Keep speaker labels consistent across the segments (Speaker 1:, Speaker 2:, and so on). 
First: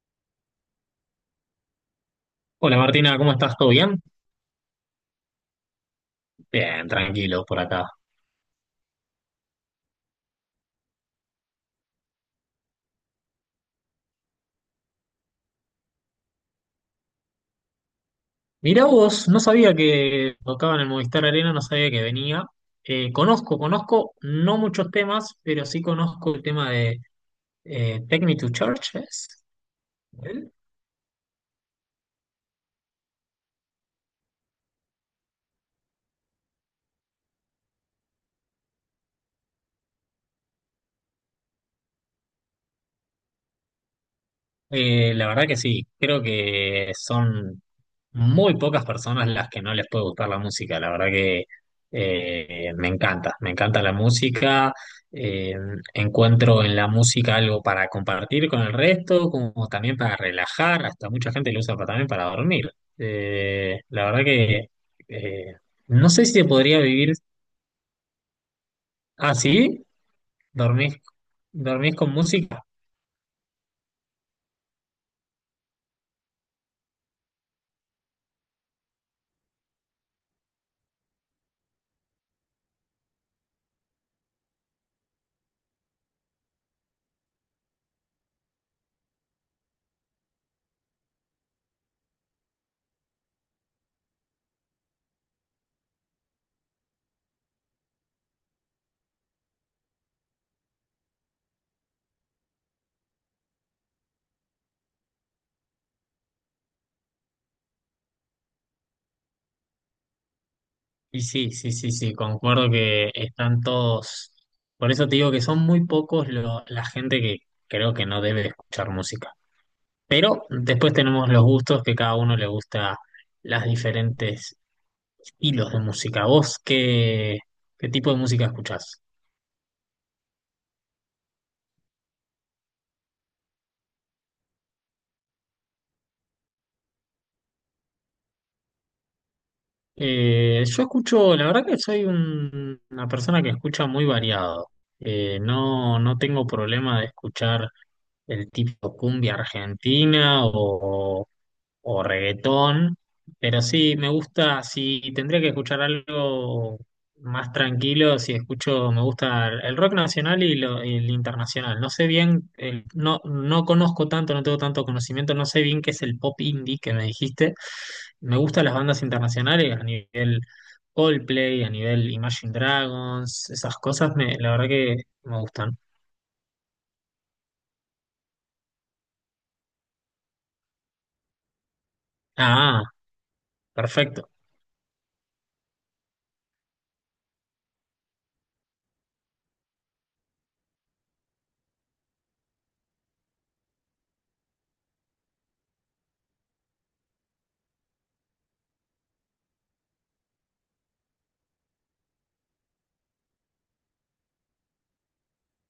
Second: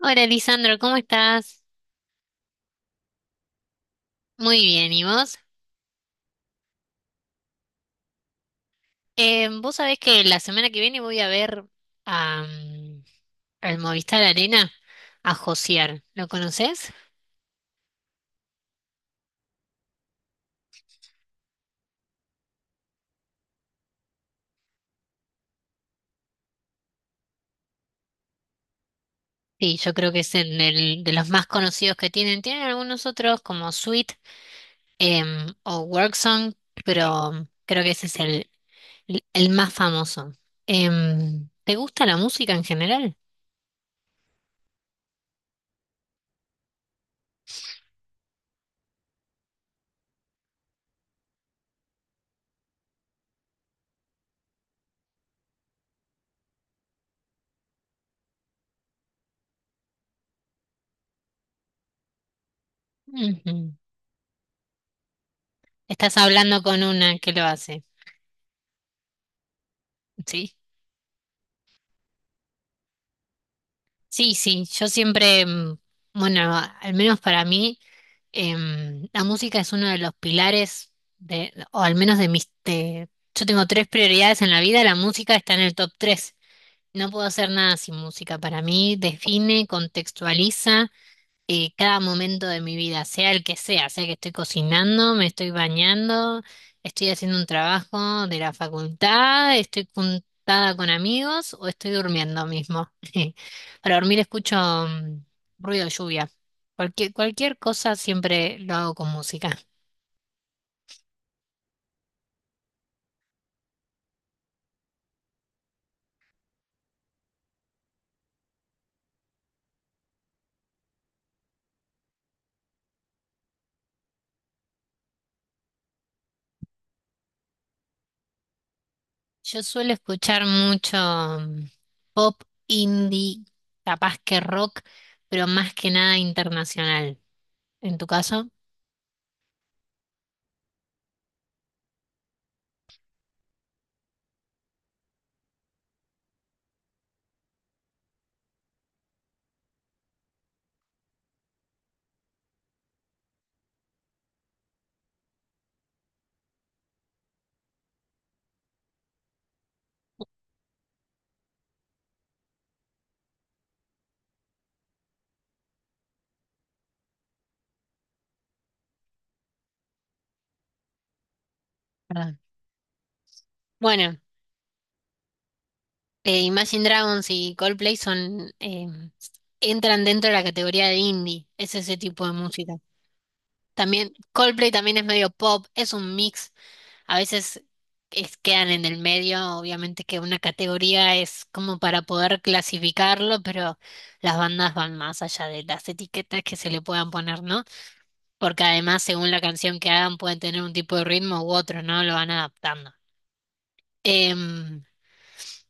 Speaker 1: Hola, Lisandro, ¿cómo estás?
Speaker 2: Hola Martina, ¿cómo estás? ¿Todo bien?
Speaker 1: Muy bien, ¿y vos?
Speaker 2: Bien, tranquilo por acá.
Speaker 1: Vos sabés que la semana que viene voy a ver a, mm, al Movistar Arena a Josier. ¿Lo conoces?
Speaker 2: Mirá vos, no sabía que tocaban el Movistar Arena, no sabía que venía. Conozco no muchos temas, pero sí conozco el tema de Take Me to Church, ¿es?
Speaker 1: Sí, yo creo que es
Speaker 2: ¿Eh?
Speaker 1: de los más conocidos que tienen. Tienen algunos otros como Sweet o Worksong, pero creo que ese es el más famoso. ¿Te gusta la música en general?
Speaker 2: La verdad que sí, creo que son muy pocas personas las que no les puede gustar la música. La verdad que me encanta la música. eh, Encuentro en la música algo para compartir con el resto, como también para relajar. Hasta mucha gente lo usa también para dormir.
Speaker 1: Ujú.
Speaker 2: La verdad que eh, no
Speaker 1: Estás
Speaker 2: sé si se
Speaker 1: hablando
Speaker 2: podría
Speaker 1: con
Speaker 2: vivir
Speaker 1: una que lo hace,
Speaker 2: así.
Speaker 1: ¿sí?
Speaker 2: ¿Dormís, dormís con música?
Speaker 1: Sí, sí, yo siempre, bueno, al menos para mí, la música es uno de los pilares de, o al menos de mis. Yo tengo tres prioridades en la vida, la música está en el top tres. No puedo hacer nada sin música. Para mí define, contextualiza cada momento de mi vida, sea el que sea, sea que estoy cocinando, me estoy bañando, estoy haciendo un trabajo de la facultad, estoy juntada con amigos o estoy durmiendo mismo. Para dormir escucho ruido de lluvia. Cualquier cosa siempre lo hago con música.
Speaker 2: Y sí, sí, sí, sí, concuerdo que están todos. Por eso te digo que son muy pocos la gente que creo que no debe escuchar música. Pero después tenemos los gustos que cada uno le gusta las diferentes estilos de música. ¿ qué tipo de música escuchás?
Speaker 1: Yo suelo escuchar mucho pop, indie, capaz que rock, pero más que nada internacional. ¿En tu caso?
Speaker 2: Yo escucho, la verdad que soy una persona que escucha muy variado. No, no tengo problema de escuchar el tipo cumbia argentina o reggaetón, pero sí, me gusta, si tendría que escuchar algo más tranquilo, si escucho, me gusta el rock nacional y el internacional. No sé bien, no, no conozco tanto, no tengo tanto conocimiento, no sé bien qué es el pop indie que me dijiste. Me gustan las bandas internacionales a nivel Coldplay, a nivel
Speaker 1: Perdón.
Speaker 2: Imagine Dragons, esas cosas,
Speaker 1: Bueno.
Speaker 2: me, la verdad que me gustan.
Speaker 1: Imagine Dragons y Coldplay entran dentro de la categoría de indie, es ese tipo de música.
Speaker 2: Ah,
Speaker 1: También
Speaker 2: perfecto.
Speaker 1: Coldplay también es medio pop, es un mix. A veces quedan en el medio, obviamente que una categoría es como para poder clasificarlo, pero las bandas van más allá de las etiquetas que se le puedan poner, ¿no? Porque además, según la canción que hagan, pueden tener un tipo de ritmo u otro, ¿no? Lo van adaptando. Em,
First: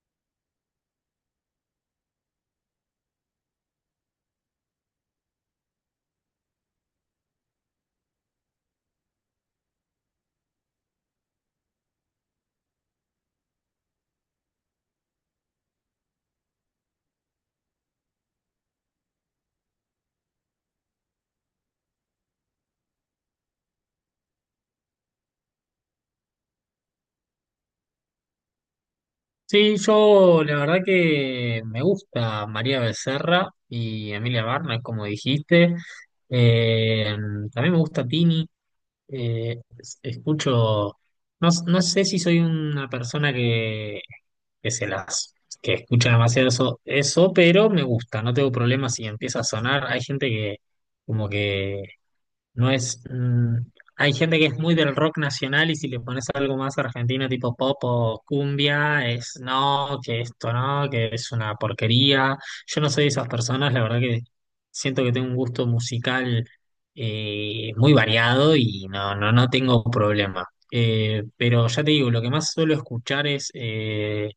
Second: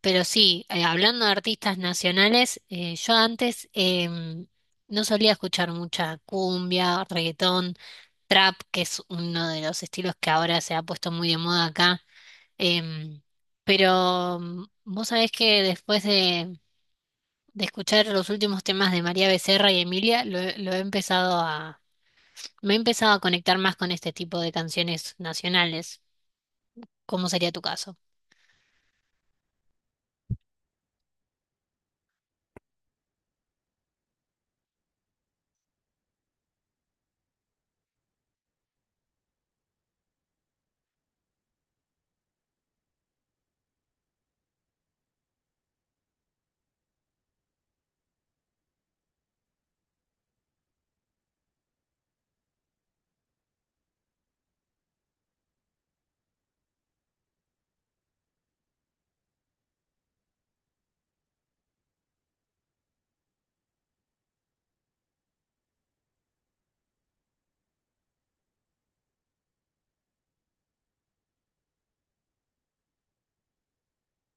Speaker 1: Pero sí, hablando de artistas nacionales, yo antes no solía escuchar mucha cumbia, reggaetón, trap, que es uno de los estilos que ahora se ha puesto muy de moda acá. em, pero vos sabés que después de escuchar los últimos temas de María Becerra y Emilia, lo he empezado a, me he empezado a conectar más con este tipo de canciones nacionales. ¿Cómo sería tu caso?
Speaker 2: Sí, yo la verdad que me gusta María Becerra y Emilia Barna, como dijiste. Eh, También me gusta Tini. Escucho, no, no sé si soy una persona que se las, que escucha demasiado eso, pero me gusta, no tengo problemas si empieza a sonar. Hay gente que como que no es. Hay gente que es muy del rock nacional y si le pones algo más argentino, tipo pop o cumbia, es no, que esto no, que es una porquería. Yo no soy de esas personas, la verdad que siento que tengo un gusto musical muy variado y no, no tengo problema. Pero ya te digo, lo que más suelo escuchar es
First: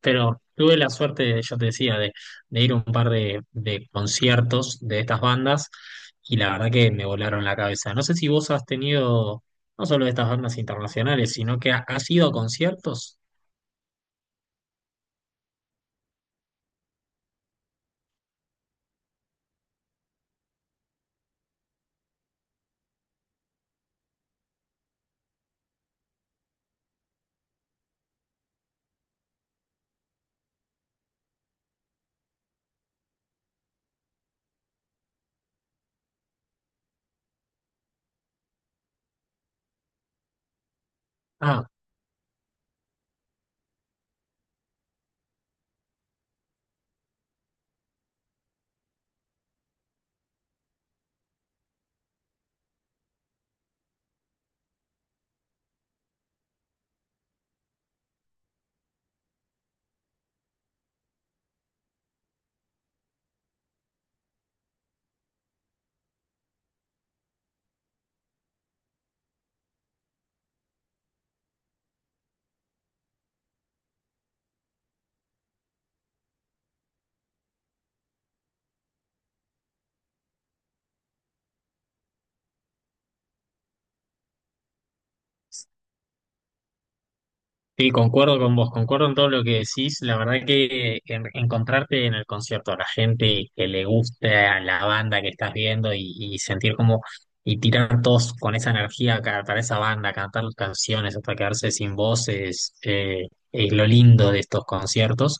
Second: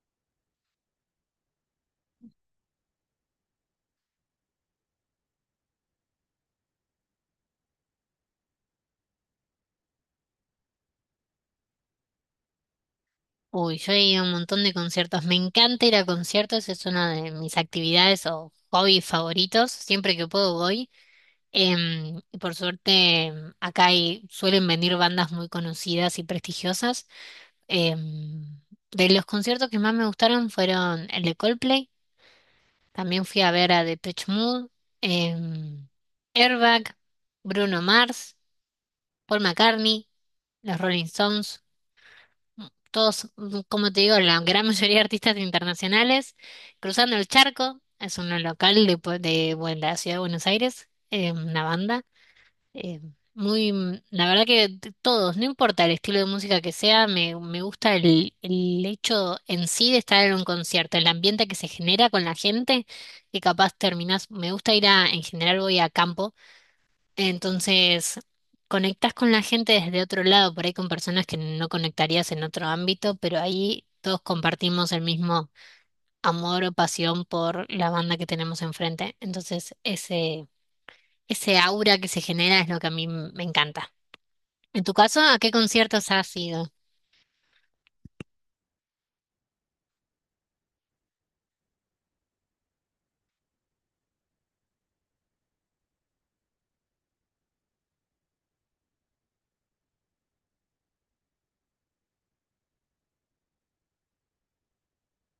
Speaker 2: pero tuve la suerte, yo te decía, de ir a un par de conciertos de estas bandas y la verdad que me volaron la cabeza. No sé si vos has tenido, no solo de estas bandas internacionales, sino que has ido a conciertos.
Speaker 1: Uy, yo he ido a un montón de conciertos. Me encanta ir a conciertos, es una de mis actividades o hobbies favoritos. Siempre que puedo voy. Y por suerte, acá hay, suelen venir bandas muy conocidas y prestigiosas. Em, de los conciertos que más me gustaron fueron el de Coldplay. También fui a ver a Depeche Mode, em, Airbag, Bruno Mars, Paul McCartney, los Rolling Stones.
Speaker 2: Ah,
Speaker 1: Todos, como te digo, la gran mayoría de artistas internacionales, Cruzando el Charco, es un local de, de, bueno, la ciudad de Buenos Aires, una banda. eh, la verdad que todos, no importa el estilo de música que sea, me gusta el hecho en sí de estar en un concierto, el ambiente que se genera con la gente, que capaz terminás, me gusta ir a, en general voy a campo entonces, conectas con la gente desde otro lado, por ahí con personas que no conectarías en otro ámbito, pero ahí todos compartimos el mismo amor o pasión por la banda que tenemos enfrente. Entonces, ese aura que se genera es lo que a mí me encanta. En tu caso, ¿a qué conciertos has ido?
Speaker 2: sí, concuerdo con vos, concuerdo en todo lo que decís. La verdad que encontrarte en el concierto a la gente que le gusta la banda que estás viendo y sentir como y tirar todos con esa energía para esa banda, cantar las canciones hasta quedarse sin voz es lo lindo de estos conciertos.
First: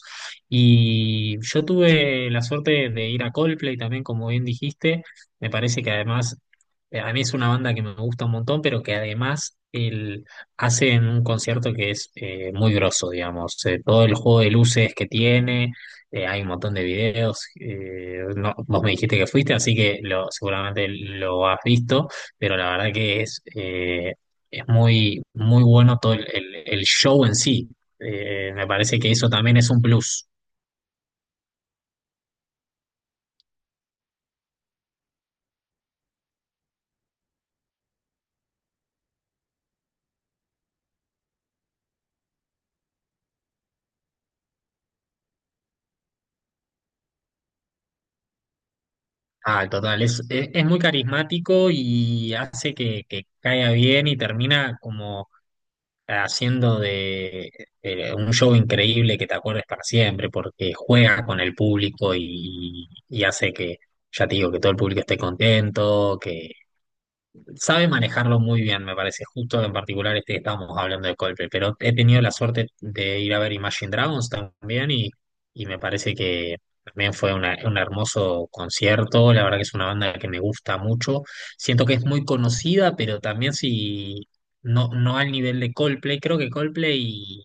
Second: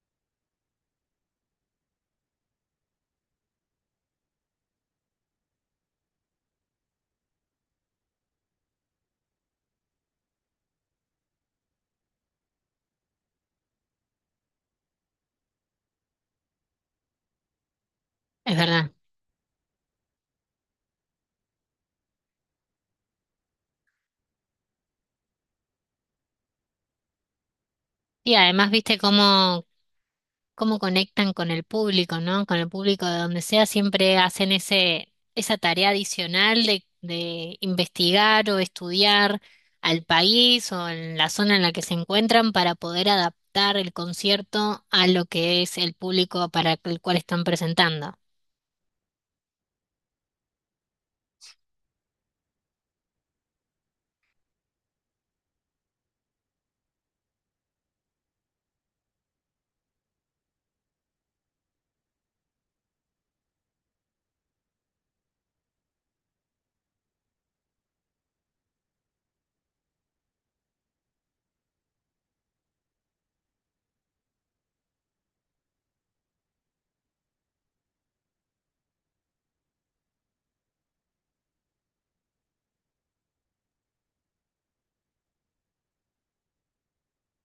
Speaker 2: Y yo tuve la suerte de ir a Coldplay también, como bien dijiste. Me parece que además a mí es una banda que me gusta un montón, pero que además hacen un concierto que es muy grosso, digamos. Todo el juego de luces que tiene, hay un montón de videos.
Speaker 1: Es
Speaker 2: Vos me
Speaker 1: verdad.
Speaker 2: dijiste que fuiste, así que lo, seguramente lo has visto, pero la verdad que es muy, muy bueno todo el show en sí.
Speaker 1: Y
Speaker 2: Me
Speaker 1: además, ¿viste
Speaker 2: parece que eso también
Speaker 1: cómo,
Speaker 2: es un plus.
Speaker 1: cómo conectan con el público, no? Con el público de donde sea, siempre hacen esa tarea adicional de investigar o estudiar al país o en la zona en la que se encuentran para poder adaptar el concierto a lo que es el público para el cual están presentando.
Speaker 2: Ah, total, es muy carismático y hace que caiga bien y termina como haciendo de un show increíble que te acuerdes para siempre, porque juega con el público y hace que, ya te digo, que todo el público esté contento, que sabe manejarlo muy bien, me parece. Justo en particular este que estábamos hablando de Coldplay, pero he tenido la suerte de ir a ver Imagine Dragons también y me parece que también fue un hermoso concierto. La verdad que es una banda que me gusta mucho. Siento que es muy conocida, pero también si no, no al nivel de Coldplay. Creo que Coldplay,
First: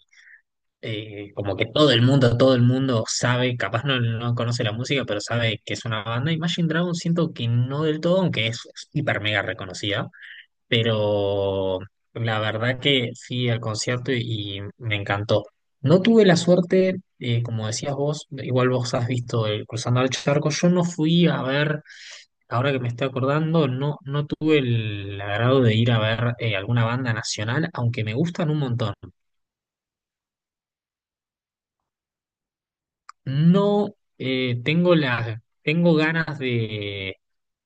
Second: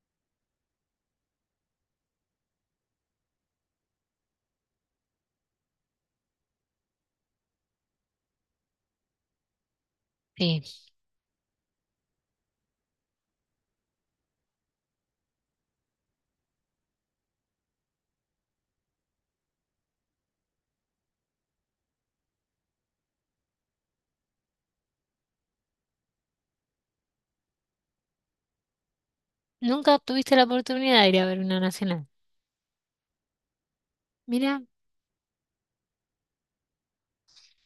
Speaker 2: como que todo el mundo sabe, capaz no, no conoce la música, pero sabe que es una banda. Imagine Dragons siento que no del todo, aunque es hiper mega reconocida
Speaker 1: Sí.
Speaker 2: pero la verdad que fui al concierto y me encantó. No tuve la suerte, como decías vos, igual vos has visto el Cruzando el Charco, yo no fui a ver, ahora que me estoy acordando, no, no tuve el agrado de ir a ver alguna banda nacional, aunque me gustan un montón.
Speaker 1: ¿Nunca tuviste la oportunidad de ir a ver una nacional?
Speaker 2: No
Speaker 1: Mira.
Speaker 2: tengo las, tengo ganas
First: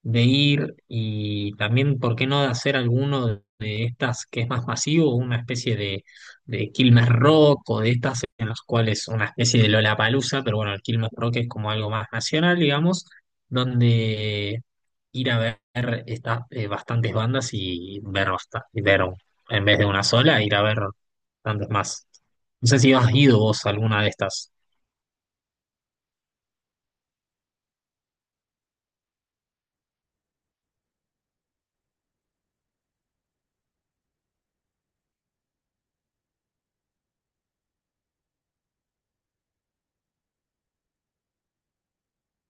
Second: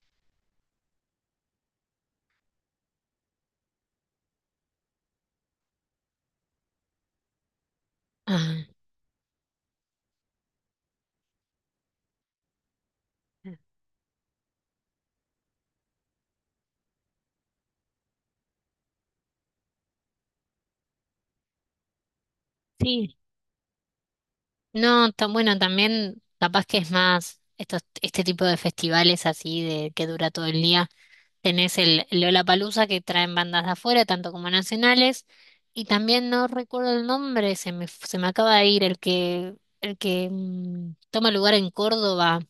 Speaker 2: de ir y también, ¿por qué no de hacer alguno de estas que es más masivo, una especie de Quilmes Rock o de estas en las
Speaker 1: Ah,
Speaker 2: cuales una especie de Lollapalooza, pero bueno, el Quilmes Rock es como algo más nacional, digamos, donde ir a ver estas bastantes bandas y ver, y ver en vez de una sola, ir a ver bastantes más. No sé si has
Speaker 1: sí.
Speaker 2: ido vos a alguna de estas.
Speaker 1: No, tan bueno, también capaz que es más estos, este tipo de festivales así de que dura todo el día. Tenés el Lollapalooza que traen bandas de afuera, tanto como nacionales, y también no recuerdo el nombre, se me acaba de ir el que, toma lugar en Córdoba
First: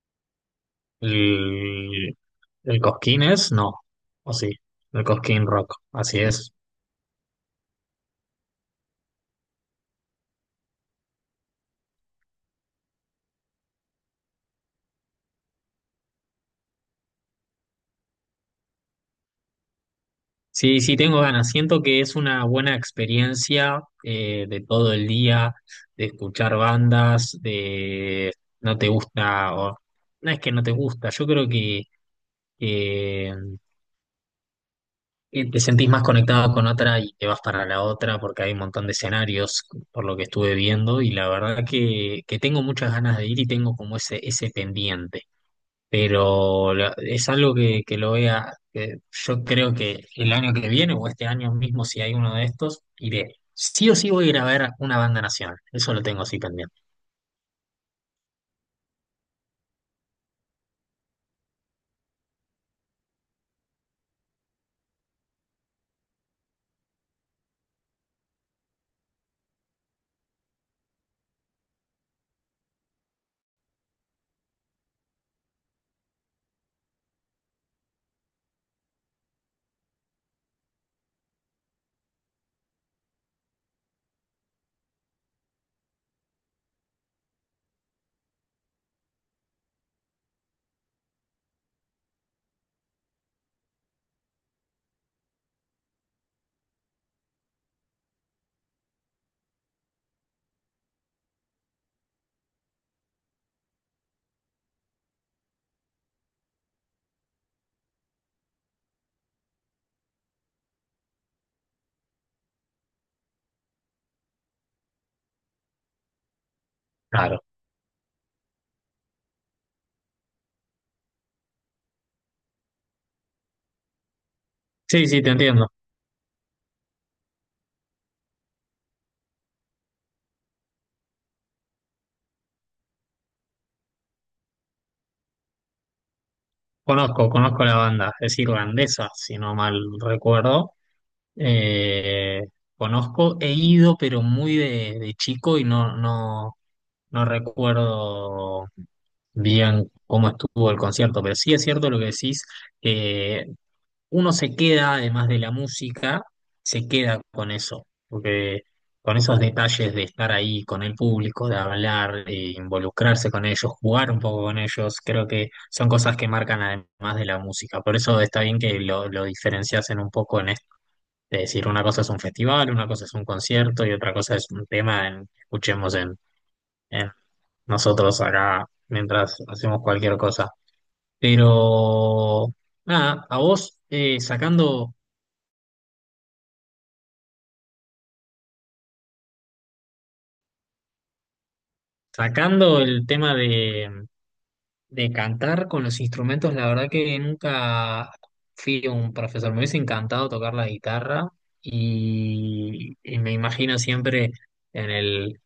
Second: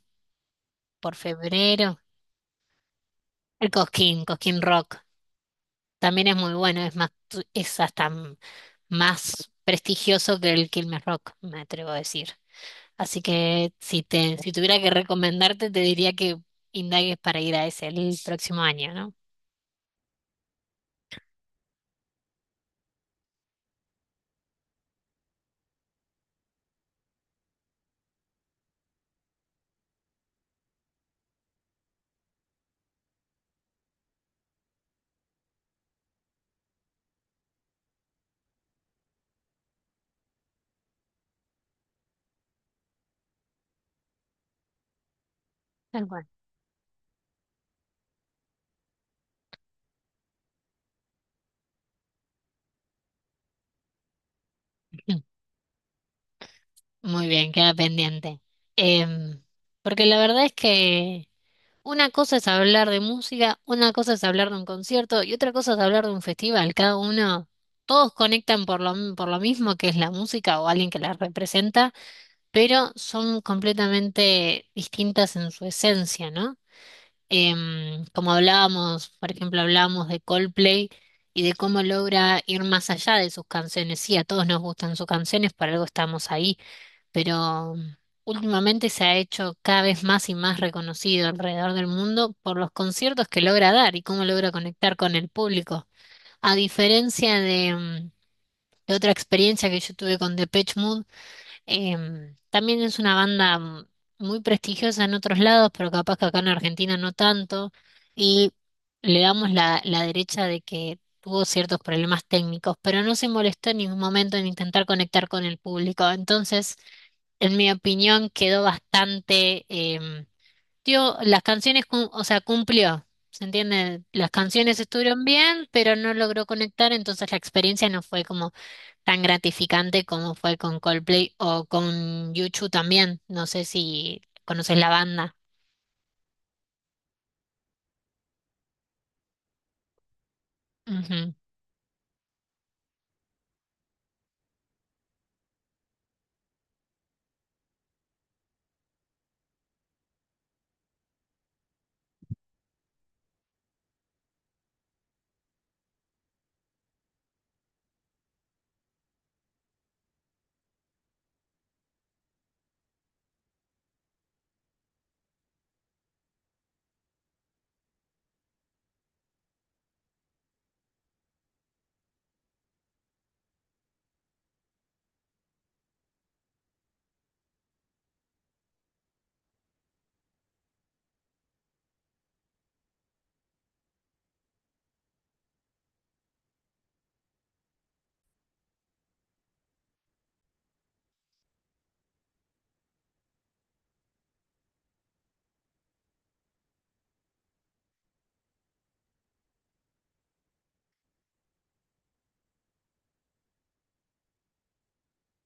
Speaker 1: por febrero.
Speaker 2: El, el Cosquín es,
Speaker 1: el
Speaker 2: no,
Speaker 1: Cosquín,
Speaker 2: o sí,
Speaker 1: Cosquín Rock.
Speaker 2: el Cosquín Rock, así
Speaker 1: También es muy
Speaker 2: es.
Speaker 1: bueno, es más, es hasta más prestigioso que el Quilmes Rock, me atrevo a decir. Así que si tuviera que recomendarte, te diría que indagues para ir a ese el próximo año, ¿no?
Speaker 2: Sí, sí, tengo ganas. Siento que es una buena experiencia de todo el día, de escuchar bandas, de no te gusta, o no es que no te gusta, yo creo que, que te sentís más conectado con otra y te vas para la otra porque hay un montón de escenarios por lo que estuve viendo y la verdad que tengo muchas ganas de ir y tengo como ese pendiente.
Speaker 1: Tal cual.
Speaker 2: Pero es algo que lo voy a, que yo creo que el año que viene o este año mismo, si hay uno de estos, iré. Sí o sí voy a ir a ver una banda nacional, eso lo tengo así pendiente.
Speaker 1: Muy bien, queda pendiente. Em, porque la verdad es que una cosa es hablar de música, una cosa es hablar de un concierto y otra cosa es hablar de un festival. Cada uno, todos conectan por lo mismo que es la música o alguien que la representa, pero son completamente distintas en su esencia, ¿no? Como hablábamos, por ejemplo, hablábamos de Coldplay y de cómo logra ir más allá de sus canciones. Sí, a todos nos gustan sus canciones, por algo estamos ahí, pero últimamente se ha hecho cada vez más y más reconocido alrededor del mundo por los conciertos que logra dar y cómo logra conectar con el público. A diferencia de otra experiencia que yo tuve con Depeche Mode, también es una banda muy prestigiosa en otros lados, pero capaz que acá en Argentina no tanto, y le damos la derecha de que tuvo ciertos problemas técnicos, pero no se molestó en ningún momento en intentar conectar con el público. Entonces,
Speaker 2: Claro.
Speaker 1: en mi opinión, quedó bastante, tío, las canciones, o sea, cumplió, ¿se entiende? Las canciones
Speaker 2: Sí, sí,
Speaker 1: estuvieron
Speaker 2: te
Speaker 1: bien,
Speaker 2: entiendo.
Speaker 1: pero no logró conectar, entonces la experiencia no fue como tan gratificante como fue con Coldplay o con Yuchu también. No sé si conoces la banda.
Speaker 2: Conozco, conozco la banda, es irlandesa, si no mal recuerdo.
Speaker 1: Ujú.
Speaker 2: Eh, Conozco, he ido, pero muy de chico y no, no recuerdo bien cómo estuvo el concierto, pero sí es cierto lo que decís. Que uno se queda, además de la música, se queda con eso, porque con esos detalles de estar ahí con el público, de hablar, de involucrarse con ellos, jugar un poco con ellos, creo que son cosas que marcan además de la música. Por eso está bien que lo diferenciasen un poco en esto, de decir una cosa es un festival, una cosa es un concierto y otra cosa es un tema que escuchemos en nosotros acá mientras hacemos cualquier cosa. Pero nada, a vos, sacando el tema de cantar con los instrumentos, la verdad que nunca fui un profesor. Me hubiese encantado tocar la guitarra y me imagino siempre en el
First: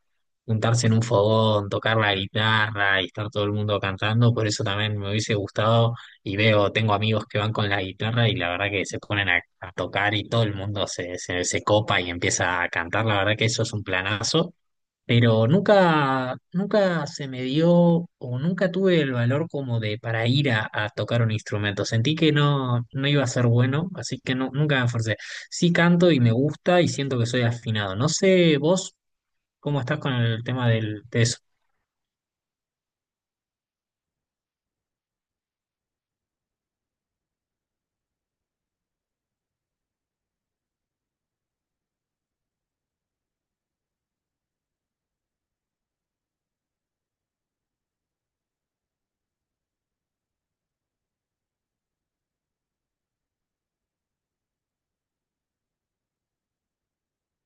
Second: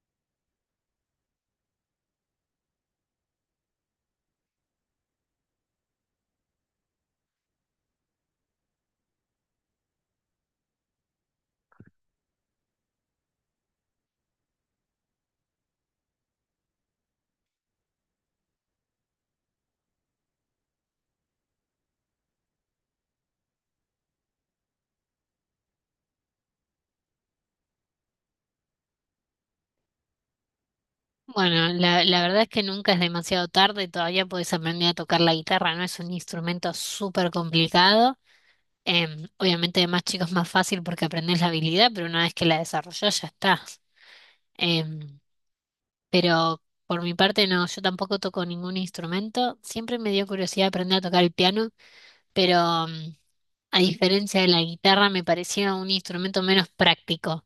Speaker 2: juntarse en un fogón, tocar la guitarra y estar todo el mundo cantando. Por eso también me hubiese gustado y veo, tengo amigos que van con la guitarra y la verdad que se ponen a tocar y todo el mundo se copa y empieza a cantar. La verdad que eso es un planazo. Pero nunca, nunca se me dio o nunca tuve el valor como de para ir a tocar un instrumento. Sentí que no, no iba a ser bueno, así que no, nunca me esforcé. Sí canto y me gusta y siento que soy afinado. No sé vos cómo estás con el tema del, de eso.
Speaker 1: Bueno, la verdad es que nunca es demasiado tarde, todavía puedes aprender a tocar la guitarra, ¿no? Es un instrumento súper complicado. Obviamente de más chicos más fácil porque aprendes la habilidad, pero una vez que la desarrollas ya está. Em, pero por mi parte no, yo tampoco toco ningún instrumento. Siempre me dio curiosidad aprender a tocar el piano, pero a diferencia de la guitarra me parecía un instrumento menos práctico,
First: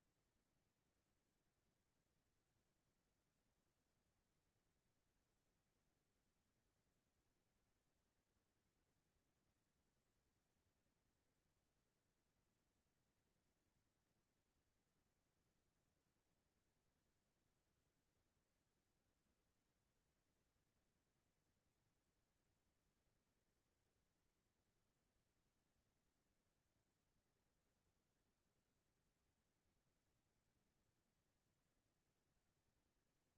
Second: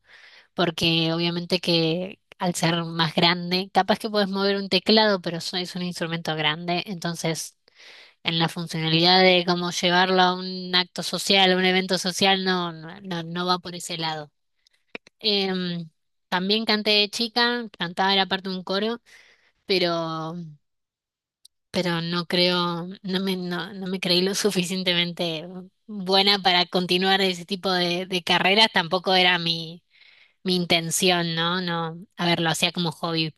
Speaker 1: porque obviamente que al ser más grande, capaz que puedes mover un teclado, pero es un instrumento grande, entonces en la funcionalidad de cómo llevarlo a un acto social, a un evento social, no, no, no, no va por ese lado. Em, también canté de chica, cantaba era parte de un coro, pero, pero no creo, no me creí lo suficientemente buena para continuar ese tipo de carreras, tampoco era mi intención, ¿no? No, a ver, lo hacía como hobby,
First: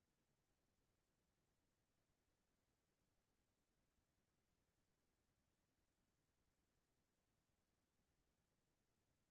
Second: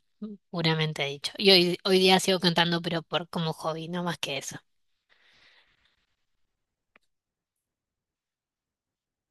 Speaker 1: puramente dicho. Y hoy día sigo cantando, pero por como hobby, no más que eso.